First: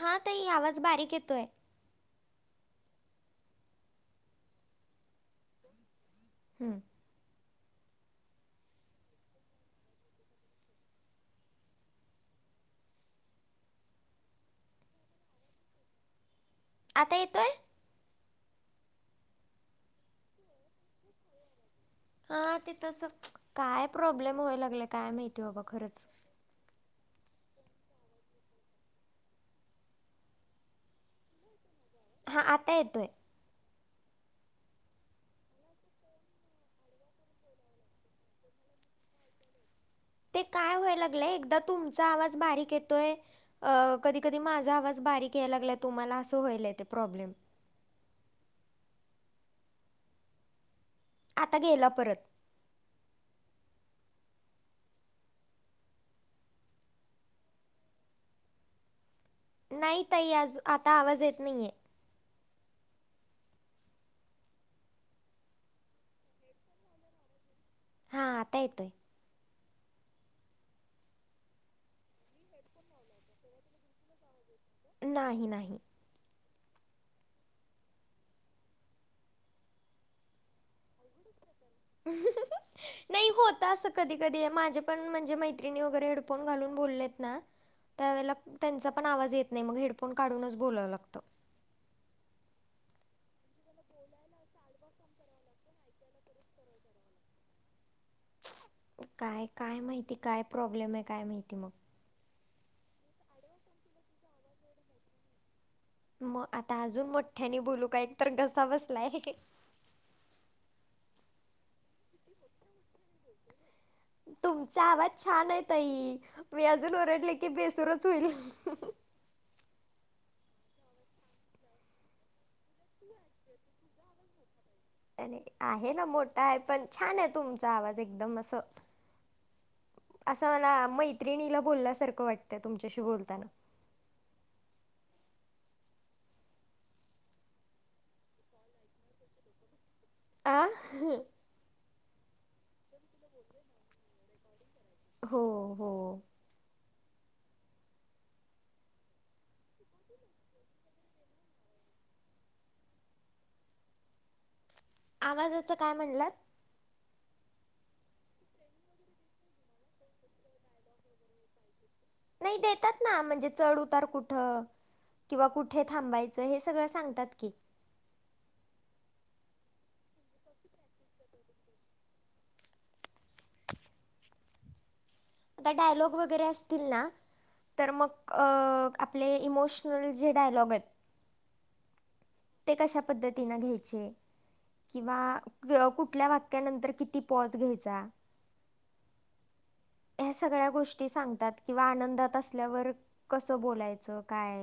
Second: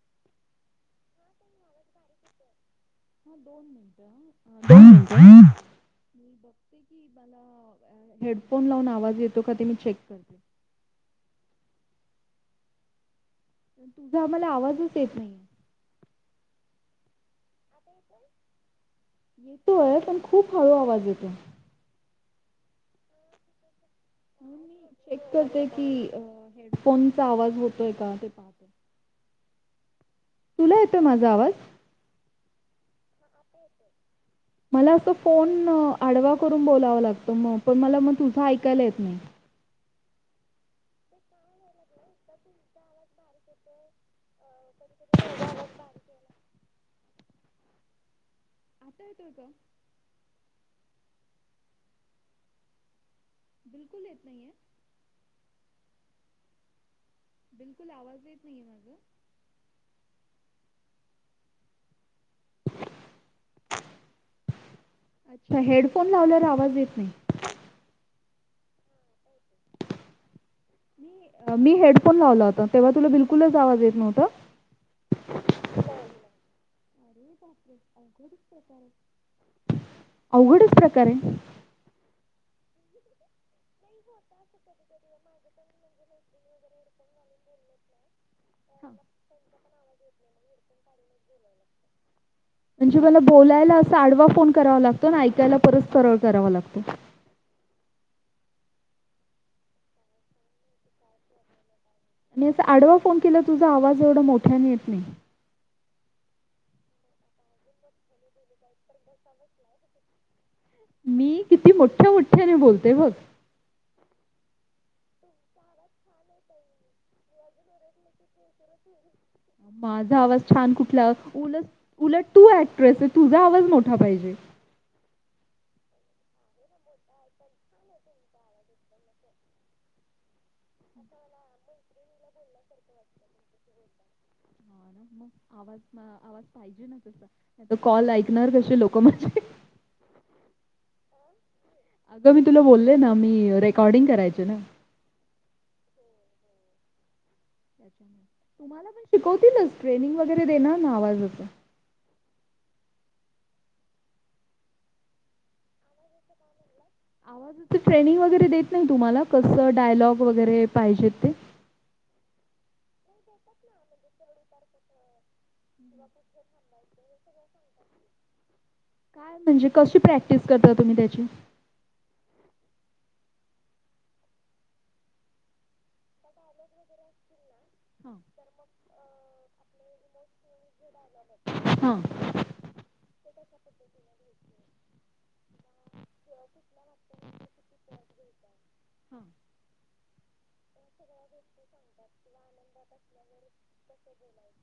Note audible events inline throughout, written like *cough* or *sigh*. हा, ताई आवाज बारीक येतोय. *unintelligible* हम्म. मला हेडफोन लावून आवाज येतो का ते मी चेक करते. तुझा मला आवाजच येत नाही. आता येतोय. येतोय, पण खूप हळू आवाज येतोय. अं, ते तसंच काय प्रॉब्लेम व्हाय म्हणून लागलय काय माहिती, बाबा, खरंच? फोनचा आवाज होतोय का ते पाहतो. तुला येतोय माझा आवाज? हा, आता येतोय. मला असं फोन आडवा करून बोलावं लागतं, म पण मला मग तुझं ऐकायला येत नाही. ते काय व्हायला लागलंय? एकदा तुमचा आवाज बारीक येतोय. अं, कधी-कधी माझा आवाज बारीक यायला लागलाय तुम्हाला असं व्हायलाय, ते प्रॉब्लेम. *unintelligible* आता गेला परत. बिलकुल येत नाइये. बिलकुल आवाज येत नायेय माज. नाही ताई, आजू आता आवाज येत नाहिये. अच्छा, हेडफोन लावल्यावर आवाज येत नाही. हा, आता येतोय. मी हेडफोन लावला होता, तेव्हा तुला बिलकुलच आवाज येत न्हवता. नाही-नाही. हो, अरे बापरे! अवघडच प्रकार आहे. *unintelligible* नाइ होत असं कधी -कधी माझे पण म्हणजे मैत्रिणी वगैरे हेडफोन घालून बोलेत ना. त्यावेळेला त्यांचा पण आवाज येत नाइ मग हेडफोन काढूनच बोलाव लागत. म्हणजे मला बोलायला असा आडवा फोन करावा लागतो अन ऐकायला परत सरळ करावा लागतो. काय काय माहिती काय प्रॉब्लेम आहे काय माहिती मग. मी अस आडवा फोन केल तुझा आवाज एवढा मोठ्याने येत नाही. म आता अजून मोठ्याने बोलू का एक तर घसा बसलाय. मी किती मोठ्या मोठ्याने बोलते बघ. तुमचा आवाज छान आहे ताई, मी अजून ओरडले की बेसूरच होईल. माझा आवाज छान कुठला, उलट उलट तू ऍक्ट्रेस आहे तुझा आवाज मोठा पाहिजे. आहे ना मोठा आहे पण छान आहे तुमचा आवाज एकदम असं, असं मला मैत्रिणीला बोलल्यासारक वाटतं तुमच्याशी बोलताना. *unintelligible* आवाज आवाज पाहिजे ना तस कॉल ऐकणार कसे लोक माझे, आ *unintelligible* अगं मी तुला बोललय ना मी रेकॉर्डिंग करायचे ना. हो हो तुम्हाला पण शिकवतीलच, ट्रेनिंग वगैरे देणार ना आवाजाच आवाजाचं काय म्हणलात? ते ट्रेनिंग वगैरे देत नाही तुम्हाला कसं डायलॉग वगैरे पाहिजेत ते. नाइ देतात ना, म्हणजे चढ -उतार कुठं किंवा कुठे थांबायचं हे सगळं सांगतात की. काय म्हणजे कशी प्रॅक्टिस करता तुम्ही त्याची? आता डायलॉग वगैरे असतील ना, तर मग हां अ आपले इमोश नल जे डयलॉग आहेत हां ते कशा पद्धतीन घ्यायचे. किंवा कुठल्या वाक्यानंतर किती पॉज घ्यायचा. हम्म ह्या सगळ्या गोष्टी सांगतात किंवा आनंदात अस ल्यावर कस बोलायचं काय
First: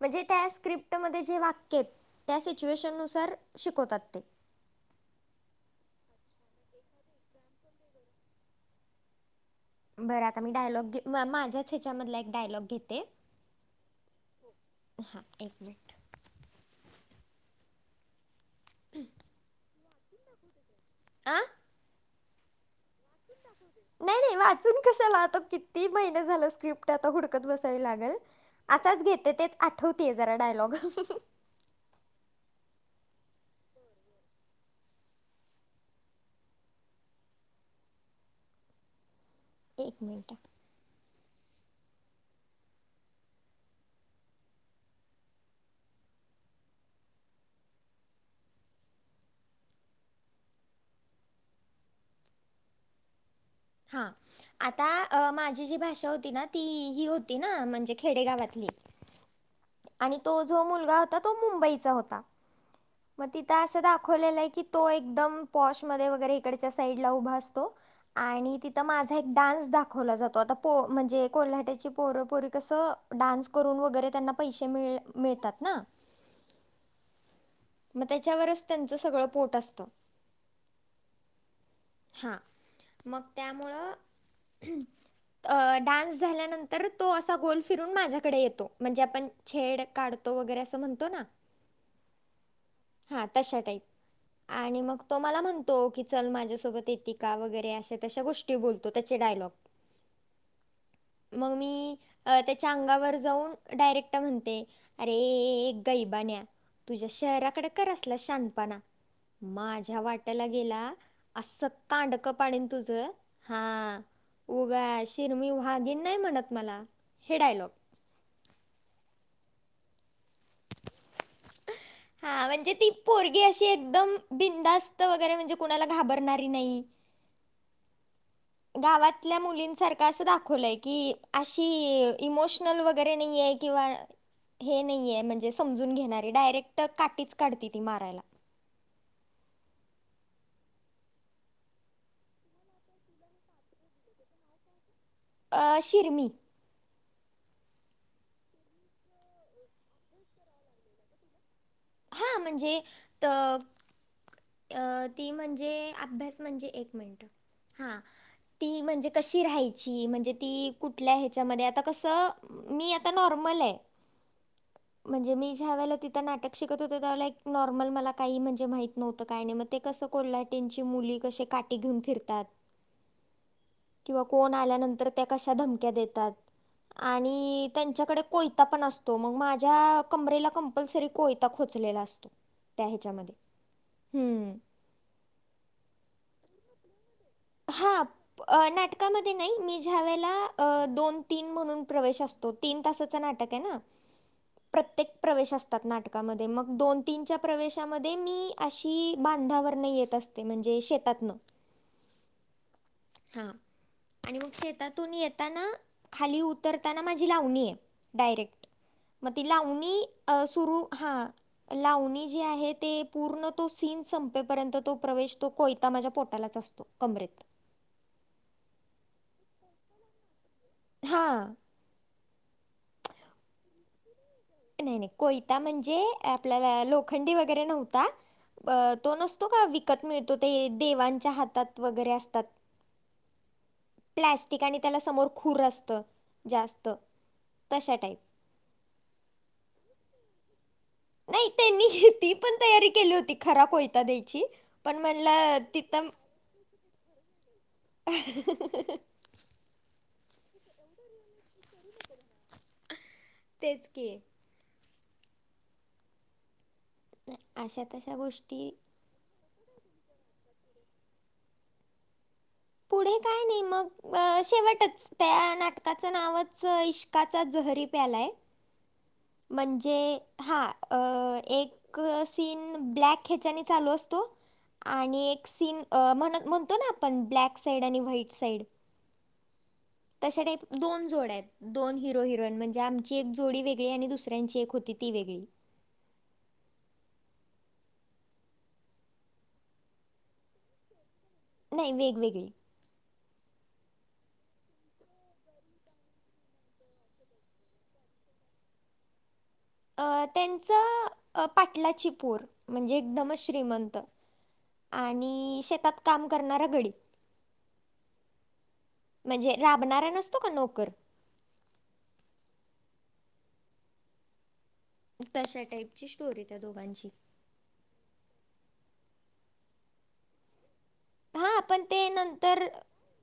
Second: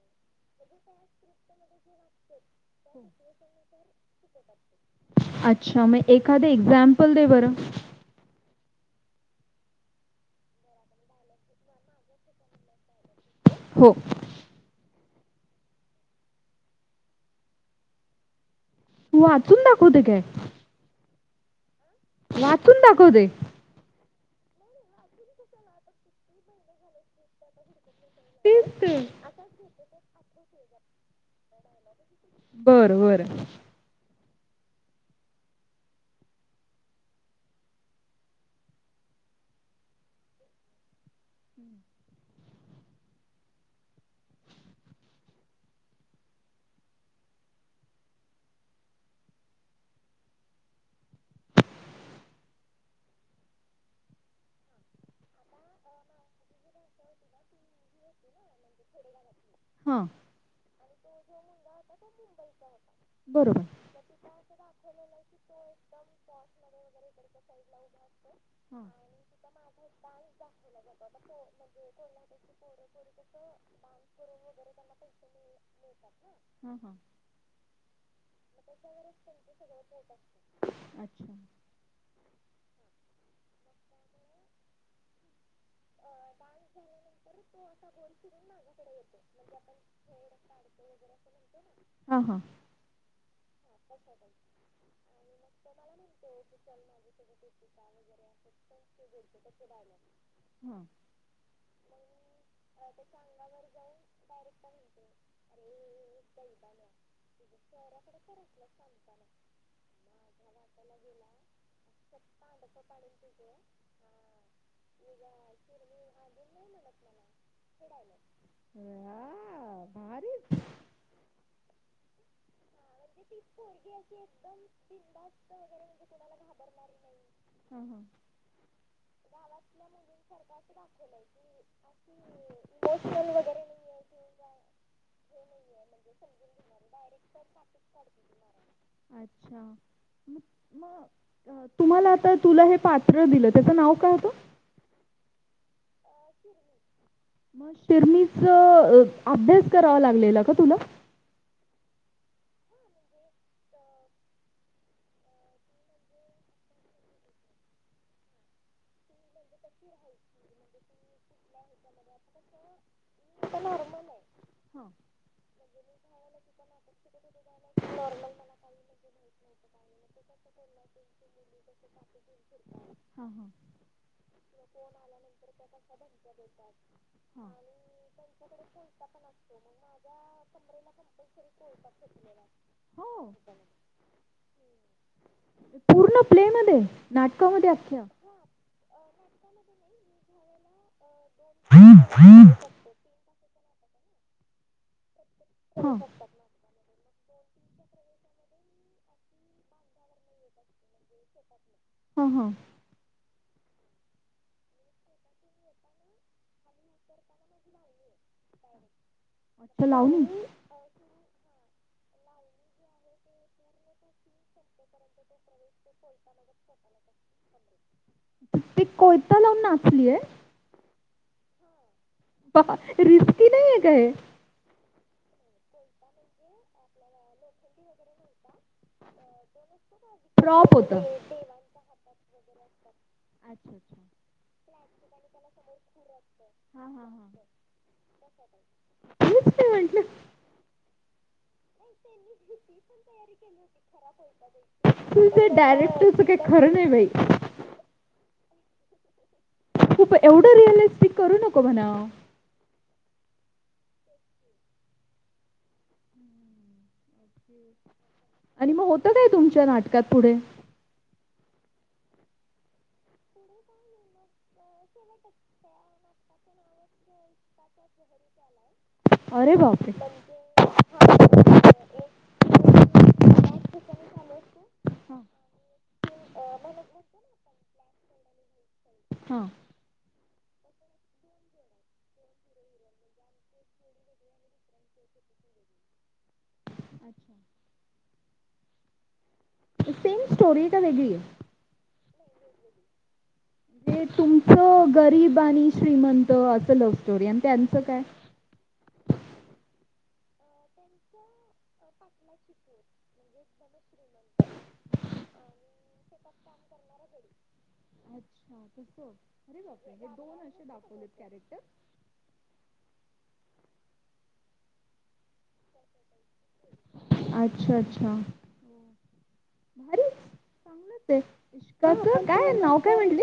म्हणजे त्या स्क्रिप्टमध्ये जे वाक्य आहेत त्या सिच्युएशननुसार शिकवतात ते. अच्छा मग एखादे एक्साम्पल दे बरं. बरं आता मी डायलॉग घे म मा माझ्याच ह्याच्यामधला एक डायलॉग घेते. हो हा एक मिनिट. तू वाचून दाखवते काय? आं वाचून दाखवते? नाही नाही वाचून कशाला आता किती महिने झालं स्क्रिप्ट आता हुडकत बसावी लागल. तेच तर असाच घेते तेच आठवतेय जरा डायलॉग. बर बर. एक मिनट, हा आता अ माझी जी भाषा होती ना ती ही होती ना म्हणजे खेडेगावातली. *inaudible* आणि तो जो मुलगा होता, तो मुंबईचा होता. मग बरोबर तिथं असं दाखवलेलंय की, तो एकदम पॉशमध्ये वगैरे इकडच्या साईडला उभा असतो. आणि तिथं हां माझा एक डान्स दाखवला जातो, आता पो म्हणजे कोल्हाट्याची पोरपोरी कसं डान्स करून वगैरे त्यांना पैसे मिळ मिळतात ना. हम्म हम् मग त्याच्यावरच त्यांचं सगळं पोट असतं. अच्छा *inaudible* हा. मग त्यामुळं *inaudible* डान्स झाल्यानंतर तर तो असा गोल फिरून माझ्याकडे येतो. म्हणजे आपण छेड काढतो, वगैरे असं म्हणतो ना ह हां. हा तशा टाईप. आणि मग तो मला म्हणतो, की चल माझ सोबत येती का? वगैरे अशा तशा गोष्टी बोलतो, त्याचे डायलॉग हां *inaudible* मग मी त्याच्या अंगावर जाऊन डायरेक्ट म्हणते अरेरे गईबान्या तुझ्या शहरा कडे कर असला शहानपणा. माझ्या वाट्याला गेला अस स कांडक पाडीन तुझं, हा. उगा शेरनी, व्हागीन नाही म्हणत मला. हे डायलॉग ह भारीच. *inaudible* हा म्हणजे ती पोरगी अशी एकदम बिंदास्त, वगैरे म्हणजे कुणाला घाबरणारी नाही *inaudible* गावातल्या मुलींसारखं असं दाखवलंय की, अशी इमोशनल वगैरे नाही आहे किंवा *inaudible* हे नाहीये म्हणजे समजून घेणारी. डायरेक्ट काठीच काढते ती मारायला. *inaudible* मग अ, तुम्हाला आता, तुला हे पात्र दिलं त्याचं नाव काय होतं? अं शिर्मी. शियमीच अभ्यास करावा लागलेला का तुला? हा म्हणजे, त अ ती म्हणजे अभ्यास म्हणजे, एक मिनट हा ती म्हणजे कशी राहायची? म्हणजे, ती कुठल्या ह्याच्यामध्ये, आता कसं मी आता नॉर्मल आहे. हां. म्हणजे मी ज्या वेळेला तिथं नाटक शिकत होते, त्या वेळेला एक नॉर्मल मला काही म्हणजे माही नव्हतं काही नाही. मग ते कसं कोल्हाटींची मुली कशी काठी घेऊन फिरतात *inaudible* किंवा कोण आल्यानंतर, त्या कशा धमक्या देतात. हां. आणि त्यांच्याकडे कोय पण असतो. मग माझ्या कमरेला कंपल्सरी कोयता खोचलेला असतो, त्या ह्याच्यामध्ये. हो. हम्म *inaudible* प्ले मध्ये, नाटकामध्ये असतंय? अं नाटकामध्ये नाही, मी ज्यावेळेला दोन तीन म्हणून प्रवेश असतो. तीन तासाचं नाटक आहे ना. प्रत्येक प्रवे तात, हां. नाटकामध्ये मध्ये मग दोन तीनच्या प्रवेशामध्ये मी, अशी बांधावरन येत असते. म्हणजे शेतातनं. ह् ह् हा आणि मग शेतातून येताना खाली उतरताना माझी लावणी ये. डायरेक्ट मग ती लावणी अ सुरू हा लावणी जी आहे ते पूर्ण तो सीन संपेपर्यंत तो प्रवेश तो कोयता माझ्या पोटालाच असतो. कमरेत ते कोयता लावून नाचली ये. हा रिस्की नाय का हे नाय नाय कोयता म्हणजे आपल्याला लोखंडी वगैरे नव्हता. अ तो नसतो का विकत मिळतो ते प्रॉप होता. देवांच्या हातात वगैरे असतात. *inaudible* प्लॅस्टिक आणि त्याला समोर खुर असत जास्त हां, हां, हां. तशा टाईप तेच मी म्हटलं. नाय त्यांनी ही ती पण तयारी केली होती, खरा कोयता द्यायची. पण म्हणलं तिथ काय खरं नाय बाई *unintelligible* खूप एवढं रिअलिस्टिक करू नको म्हणावं. तेच की अशा तशा गोष्ट आणि मग होत काय तुमच्या नाटकात पुढे? पुढे काय नाही मग अ शेवटच त्या नाटकाचं नावच इश्काचा जहरी प्याला ये. *inaudible* बापरे! म्हणजे हा अ एक सीन ब्लॅक ह्याच्याने चालू असतो. हां, आणि एक सीन अ म्हण-म्हणतो ना आपण ब्लॅक साईड आणि व्हाईट साईड. हां. तशा टाईप दोन जोड्या आहेत दोन हिरो हिरोन म्हणजे आमची एक जोडी वेगळी आणि दुसऱ्यांची एक होती ती वेगळी. सेम स्टोरी का वेगळीये? नाय वेगवेगळी. हे तुमचं गरीब आणि श्रीमंत असं लव्ह स्टोरी ये आन त्यांचं काय? अ त्यांच अ पाटलाची पोरं म्हणजे एकदमच श्रीमंत. आणि शेतात काम करणारा गडी. अच्छा तसं म्हणजे अरे बापरे हे राबणारा दोन नसतो का अशे नोकर दाखवलेत कॅरेक्टर? तशा टाईपची स्टोरी त्या दोघांची. अच्छा अच्छा हो भारी चांगल हे हा पण ते इश्काच काय नंतर नाव काय म्हंटली?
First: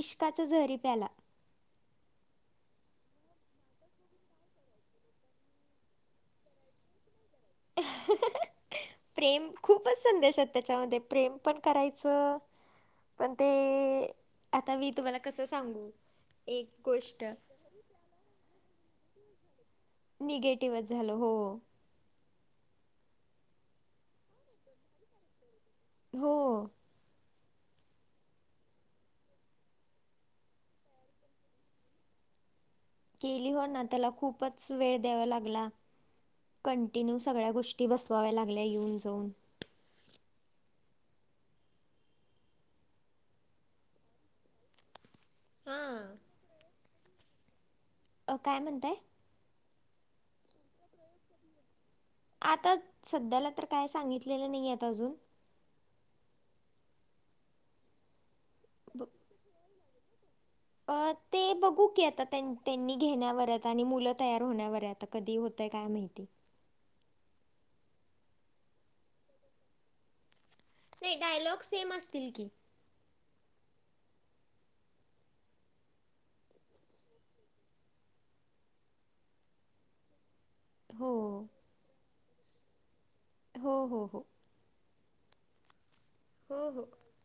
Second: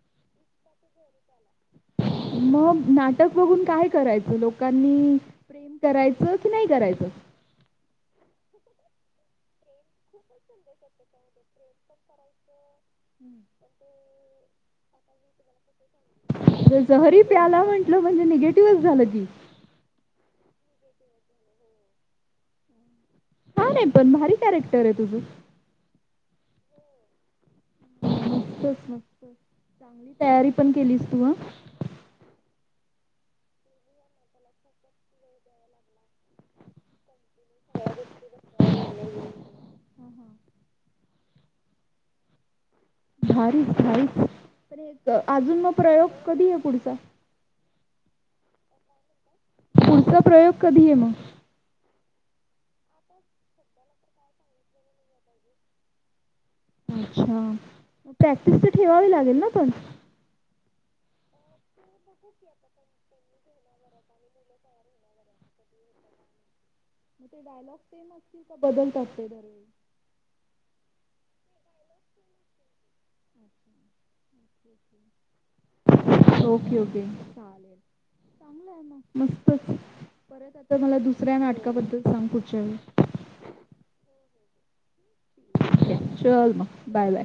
इश्काच जहरी प्याला. मग नाटक बघून काय करायचं लोकांनी प्रेम करायचं की नाय करायचं? *inaudible* प्रेम खूपच संदेश त्याच्यामध्ये प्रेम पण करायच. पण ते आता मी तुम्हाला कसं सांगू. एक जर जहरी गोष्ट प्याला म्हंटल म्हणजे निगेटिव्हच झालं की. निगेटिव्हच झाल हो हो. छान हे पण भारी कॅरेक्टर आहे तुझ. हो तेच ना तेच चांगली तयारी पण केलीस तू केली हो ना त्याला खूपच वेळ द्यावा लागला. कंटिन्यू सगळ्या गोष्टी बसवाव्या लागल्या, येऊन जाऊन भारीच भारी पण एक अजून म प्रयोग हां. कधी ये पुढचा? अ काय म्हणताय? पुढचा प्रयोग कधी ये म आता सध्याला तर काय सांगितलेलं नय येत अजून अच्छा, म प्रॅक्टिस त ब- ठेवावी लागेल ना पण. अ ते बघू की, आता त्यां त्यांनी घेण्यावरत. ता आणि मुलं तयार होण्यावर ये आता कधी होतय काय माहिती. म ते डायलॉग सेम असतील का बदलतात ते दरवेळी? नाय डायलॉग सेम असतील की ओके ओके चालेल. चांगलय म मस्तच परत आता मला हो, दुसऱ्या नाटकाबद्दल सांग पुढच्या वेळी हो हो हो. चल म हो, हो. Bye bye.